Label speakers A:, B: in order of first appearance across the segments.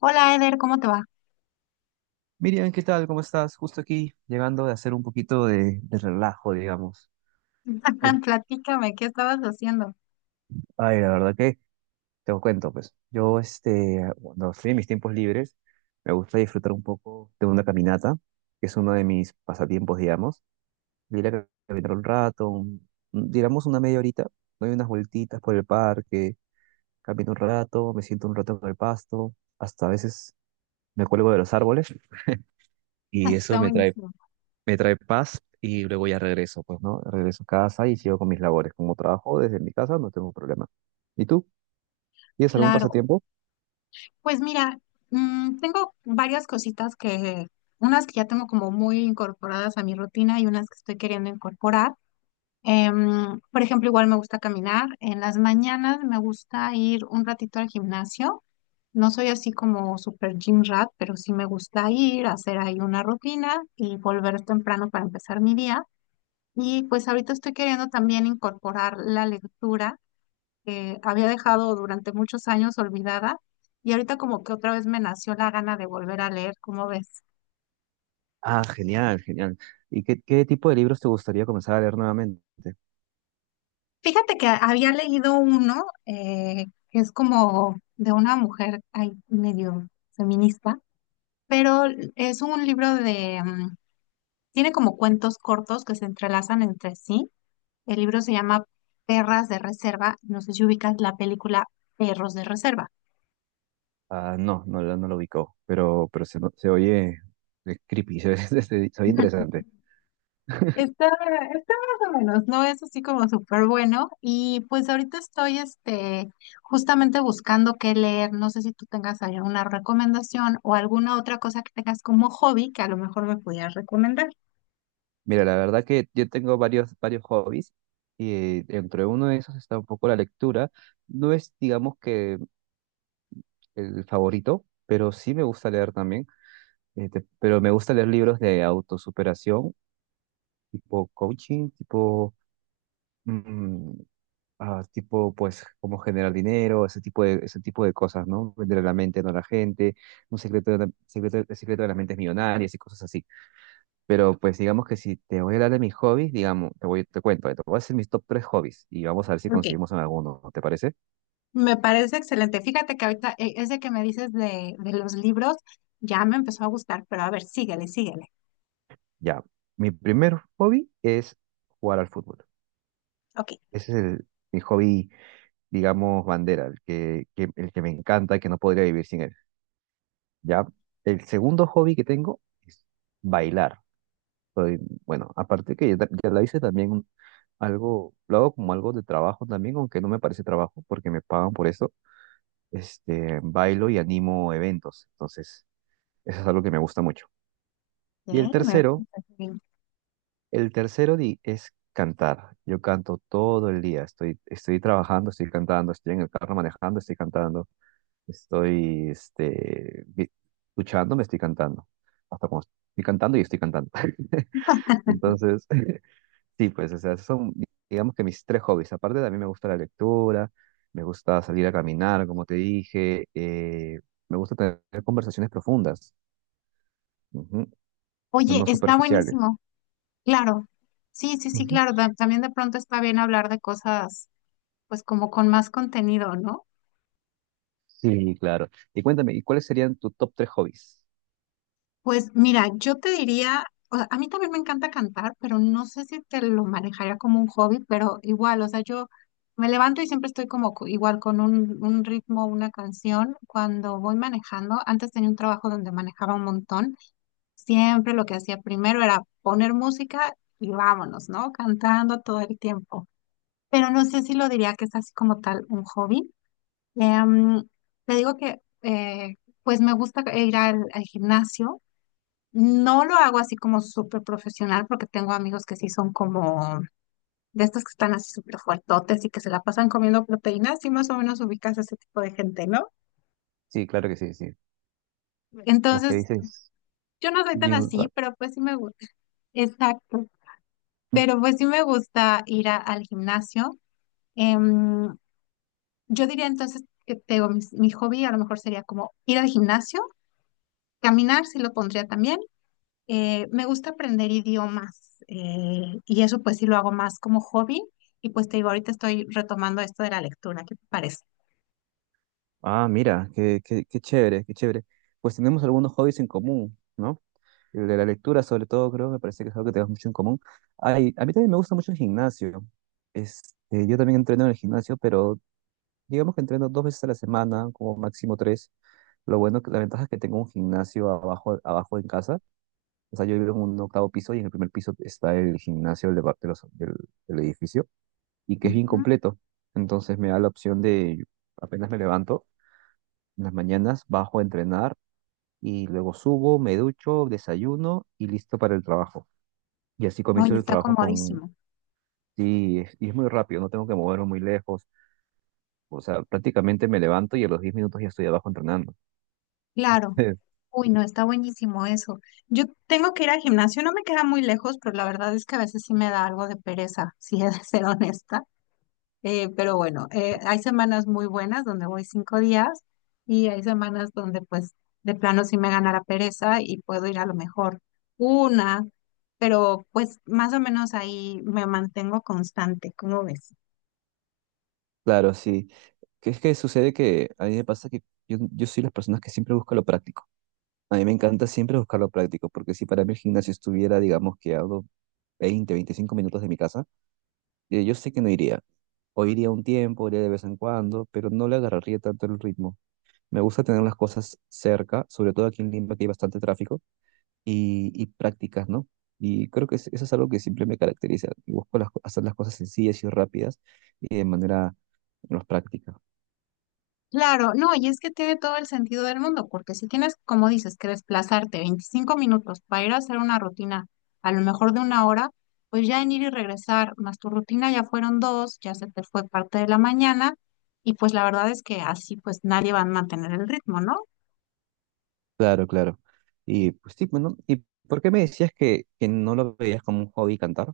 A: Hola Eder, ¿cómo te va?
B: Miriam, ¿qué tal? ¿Cómo estás? Justo aquí, llegando de hacer un poquito de relajo, digamos. Uf,
A: Platícame, ¿qué estabas haciendo?
B: La verdad que te lo cuento, pues. Yo, este, cuando estoy en mis tiempos libres, me gusta disfrutar un poco de una caminata, que es uno de mis pasatiempos, digamos. Ir a caminar un rato, digamos una media horita, doy unas vueltitas por el parque, camino un rato, me siento un rato en el pasto, hasta a veces me cuelgo de los árboles y eso
A: Está buenísimo.
B: me trae paz y luego ya regreso, pues, ¿no? Regreso a casa y sigo con mis labores. Como trabajo desde mi casa, no tengo problema. ¿Y tú? ¿Tienes algún
A: Claro,
B: pasatiempo?
A: pues mira, tengo varias cositas que, unas que ya tengo como muy incorporadas a mi rutina y unas que estoy queriendo incorporar. Por ejemplo, igual me gusta caminar. En las mañanas me gusta ir un ratito al gimnasio. No soy así como super gym rat, pero sí me gusta ir, hacer ahí una rutina y volver temprano para empezar mi día. Y pues ahorita estoy queriendo también incorporar la lectura que había dejado durante muchos años olvidada y ahorita como que otra vez me nació la gana de volver a leer, ¿cómo ves?
B: Ah, genial, genial. Y qué tipo de libros te gustaría comenzar a leer nuevamente?
A: Fíjate que había leído uno que es como de una mujer ay, medio feminista, pero es un libro de, tiene como cuentos cortos que se entrelazan entre sí. El libro se llama Perras de Reserva, no sé si ubicas la película Perros de Reserva.
B: Ah, no, no, no lo ubicó, pero se oye creepy, se oye interesante.
A: Está, está más o menos, no es así como súper bueno. Y pues ahorita estoy este, justamente buscando qué leer. No sé si tú tengas ahí alguna recomendación o alguna otra cosa que tengas como hobby que a lo mejor me pudieras recomendar.
B: Mira, la verdad que yo tengo varios hobbies y entre uno de esos está un poco la lectura. No es, digamos que el favorito, pero sí me gusta leer también. Este, pero me gusta leer libros de autosuperación, tipo coaching, tipo, mm, tipo, pues, cómo generar dinero, ese ese tipo de cosas, ¿no? Vender la mente, no a la gente, un secreto de la, secreto, el secreto de las mentes millonarias y cosas así. Pero, pues, digamos que si te voy a hablar de mis hobbies, digamos, te cuento, te voy a hacer mis top tres hobbies y vamos a ver si
A: Ok,
B: conseguimos en alguno, ¿te parece?
A: me parece excelente. Fíjate que ahorita ese que me dices de los libros ya me empezó a gustar, pero a ver, síguele, síguele.
B: Ya. Mi primer hobby es jugar al fútbol.
A: Ok,
B: Ese es mi hobby digamos, bandera, el que me encanta, que no podría vivir sin él, ¿ya? El segundo hobby que tengo es bailar. Soy- bueno, aparte que ya lo hice también algo, lo hago como algo de trabajo también, aunque no me parece trabajo porque me pagan por eso. Este, bailo y animo eventos, entonces eso es algo que me gusta mucho. Y el
A: eh, me-
B: tercero, es cantar. Yo canto todo el día, estoy trabajando, estoy cantando, estoy en el carro manejando, estoy cantando. Estoy, este, vi- Duchando, me estoy cantando. Hasta como estoy cantando y estoy cantando. Entonces, sí, pues, o sea, esos son, digamos que mis tres hobbies. Aparte, también me gusta la lectura, me gusta salir a caminar, como te dije, me gusta tener conversaciones profundas, ujú, o sea,
A: oye,
B: no
A: está
B: superficiales.
A: buenísimo, claro. Sí, sí, sí,
B: Ujú.
A: claro. También de pronto está bien hablar de cosas pues como con más contenido, ¿no?
B: Sí, claro. Y cuéntame, ¿y cuáles serían tus top tres hobbies?
A: Pues mira, yo te diría, o sea, a mí también me encanta cantar, pero no sé si te lo manejaría como un hobby, pero igual, o sea, yo me levanto y siempre estoy como igual con un ritmo, una canción. Cuando voy manejando, antes tenía un trabajo donde manejaba un montón, siempre lo que hacía primero era poner música y vámonos, ¿no? Cantando todo el tiempo. Pero no sé si lo diría que es así como tal un hobby. Em, Te digo que pues me gusta ir al gimnasio. No lo hago así como súper profesional porque tengo amigos que sí son como de estos que están así súper fuertotes y que se la pasan comiendo proteínas y más o menos ubicas a ese tipo de gente, ¿no?
B: Sí, claro que sí, sí. Los que
A: Entonces,
B: dices
A: yo no soy tan
B: Jim
A: así,
B: Rat.
A: pero pues sí me gusta. Exacto. Pero pues sí me gusta ir al gimnasio. Em, yo diría entonces que tengo mi hobby a lo mejor sería como ir al gimnasio, caminar, sí lo pondría también. Me gusta aprender idiomas y eso pues sí lo hago más como hobby y pues te digo, ahorita estoy retomando esto de la lectura, ¿qué te parece?
B: Ah, mira, qué chévere, qué chévere. Pues tenemos algunos hobbies en común, ¿no? El de la lectura, sobre todo, creo, me parece que es algo que tenemos mucho en común. Ay, a mí también me gusta mucho el gimnasio. Este, yo también entreno en el gimnasio, pero digamos que entreno dos veces a la semana, como máximo tres. Lo bueno, que la ventaja es que tengo un gimnasio abajo, abajo en casa. O sea, yo vivo en un octavo piso y en el primer piso está el gimnasio del, depart- de los- del del edificio y que es bien
A: Ujú.
B: completo. Entonces me da la opción de, apenas me levanto, en las mañanas bajo a entrenar y luego subo, me ducho, desayuno y listo para el trabajo. Y así comienzo
A: Oye,
B: el
A: está
B: trabajo con...
A: comodísimo.
B: Sí, y es muy rápido, no tengo que moverme muy lejos. O sea, prácticamente me levanto y a los 10 minutos ya estoy abajo entrenando.
A: Claro. Uy, no, está buenísimo eso. Yo tengo que ir al gimnasio, no me queda muy lejos, pero la verdad es que a veces sí me da algo de pereza, si he de ser honesta. Pero bueno, hay semanas muy buenas donde voy 5 días y hay semanas donde pues de plano sí me gana la pereza y puedo ir a lo mejor una, pero pues más o menos ahí me mantengo constante, ¿cómo ves?
B: Claro, sí. Que es que sucede que a mí me pasa que yo soy las personas que siempre busca lo práctico. A mí me encanta siempre buscar lo práctico, porque si para mí el gimnasio estuviera, digamos, que a unos 20 25 minutos de mi casa, yo sé que no iría. O iría un tiempo, iría de vez en cuando, pero no le agarraría tanto el ritmo. Me gusta tener las cosas cerca, sobre todo aquí en Lima que hay bastante tráfico y prácticas, ¿no? Y creo que eso es algo que siempre me caracteriza. Y busco hacer las cosas sencillas y rápidas y de manera más práctica.
A: Claro, no, y es que tiene todo el sentido del mundo, porque si tienes, como dices, que desplazarte 25 minutos para ir a hacer una rutina, a lo mejor de una hora, pues ya en ir y regresar, más tu rutina ya fueron dos, ya se te fue parte de la mañana, y pues la verdad es que así pues nadie va a mantener el ritmo, ¿no?
B: Claro, claro. Y pues sí, bueno, ¿y por qué me decías que no lo veías como un hobby cantar?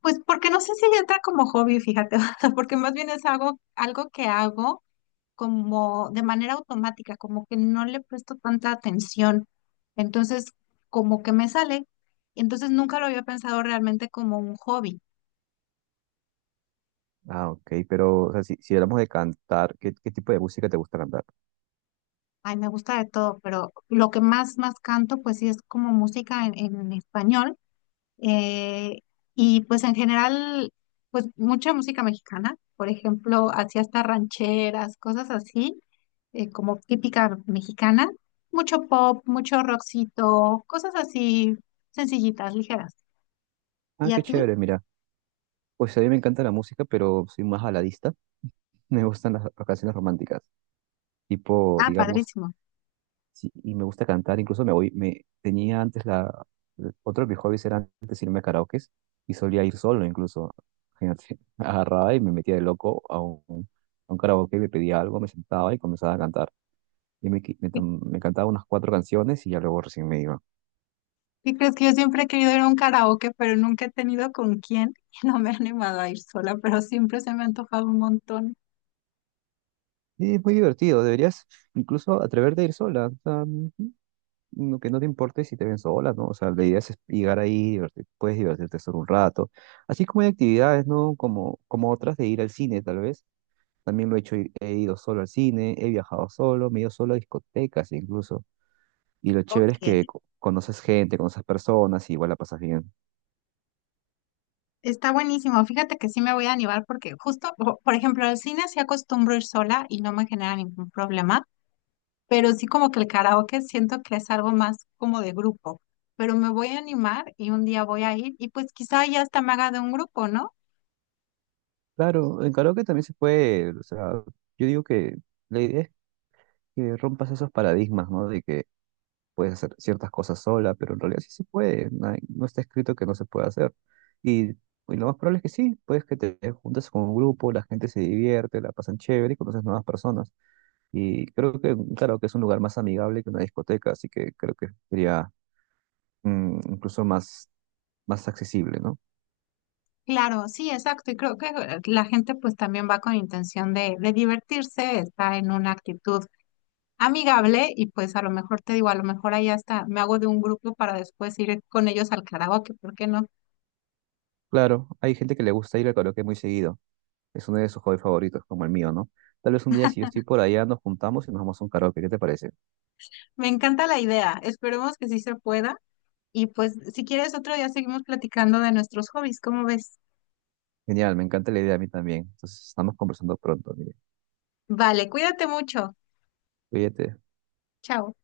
A: Pues porque no sé si entra como hobby, fíjate, o sea, porque más bien es algo, algo que hago como de manera automática, como que no le presto tanta atención. Entonces, como que me sale. Entonces, nunca lo había pensado realmente como un hobby.
B: Ah, ok, pero o sea, si hablamos de cantar, qué tipo de música te gusta cantar?
A: Ay, me gusta de todo, pero lo que más, más canto, pues sí es como música en español. Eh, y pues en general, pues mucha música mexicana, por ejemplo, hacía hasta rancheras, cosas así, como típica mexicana, mucho pop, mucho rockcito, cosas así sencillitas, ligeras.
B: Ah,
A: ¿Y a
B: qué
A: ti?
B: chévere, mira. Pues a mí me encanta la música, pero soy más baladista. Me gustan las canciones románticas tipo,
A: Ah,
B: digamos,
A: padrísimo.
B: Sí, y me gusta cantar, incluso me tenía antes la, otro de mis hobbies era antes irme a karaokes y solía ir solo incluso, fíjate, agarraba y me metía de loco a a un karaoke, me pedía algo, me sentaba y comenzaba a cantar. Y me, qui- me,
A: ¿Qué,
B: tom- me cantaba unas cuatro canciones y ya luego recién me iba.
A: qué crees que yo siempre he querido ir a un karaoke, pero nunca he tenido con quién y no me he animado a ir sola, pero siempre se me ha antojado un montón.
B: Y es muy divertido, deberías incluso atreverte a ir sola, o sea, que no te importe si te ven sola, ¿no? O sea, la idea es llegar ahí, puedes divertirte solo un rato. Así como hay actividades, ¿no? Como otras de ir al cine, tal vez también lo he hecho, he ido solo al cine, he viajado solo, me he ido solo a discotecas incluso. Y lo
A: Ok.
B: chévere es que conoces gente, conoces personas y igual la pasas bien.
A: Está buenísimo. Fíjate que sí me voy a animar porque justo, por ejemplo, al cine sí acostumbro ir sola y no me genera ningún problema, pero sí como que el karaoke siento que es algo más como de grupo. Pero me voy a animar y un día voy a ir y pues quizá ya hasta me haga de un grupo, ¿no?
B: Claro, en karaoke también se puede, o sea, yo digo que la idea es que rompas esos paradigmas, ¿no? De que puedes hacer ciertas cosas sola, pero en realidad sí se puede, no, no está escrito que no se pueda hacer. Y lo más probable es que sí, puedes que te juntes con un grupo, la gente se divierte, la pasan chévere y conoces nuevas personas. Y creo que, claro, que es un lugar más amigable que una discoteca, así que creo que sería incluso más accesible, ¿no?
A: Claro, sí, exacto. Y creo que la gente pues también va con intención de divertirse, está en una actitud amigable y pues a lo mejor te digo, a lo mejor ahí hasta me hago de un grupo para después ir con ellos al karaoke, ¿por qué no?
B: Claro, hay gente que le gusta ir al karaoke muy seguido. Es uno de sus hobbies favoritos, como el mío, ¿no? Tal vez un día, si yo estoy por allá, nos juntamos y nos vamos a un karaoke. ¿Qué te parece?
A: Me encanta la idea. Esperemos que sí se pueda. Y pues, si quieres, otro día seguimos platicando de nuestros hobbies. ¿Cómo ves?
B: Genial, me encanta la idea a mí también. Entonces, estamos conversando pronto, mire.
A: Vale, cuídate mucho.
B: Cuídate.
A: Chao.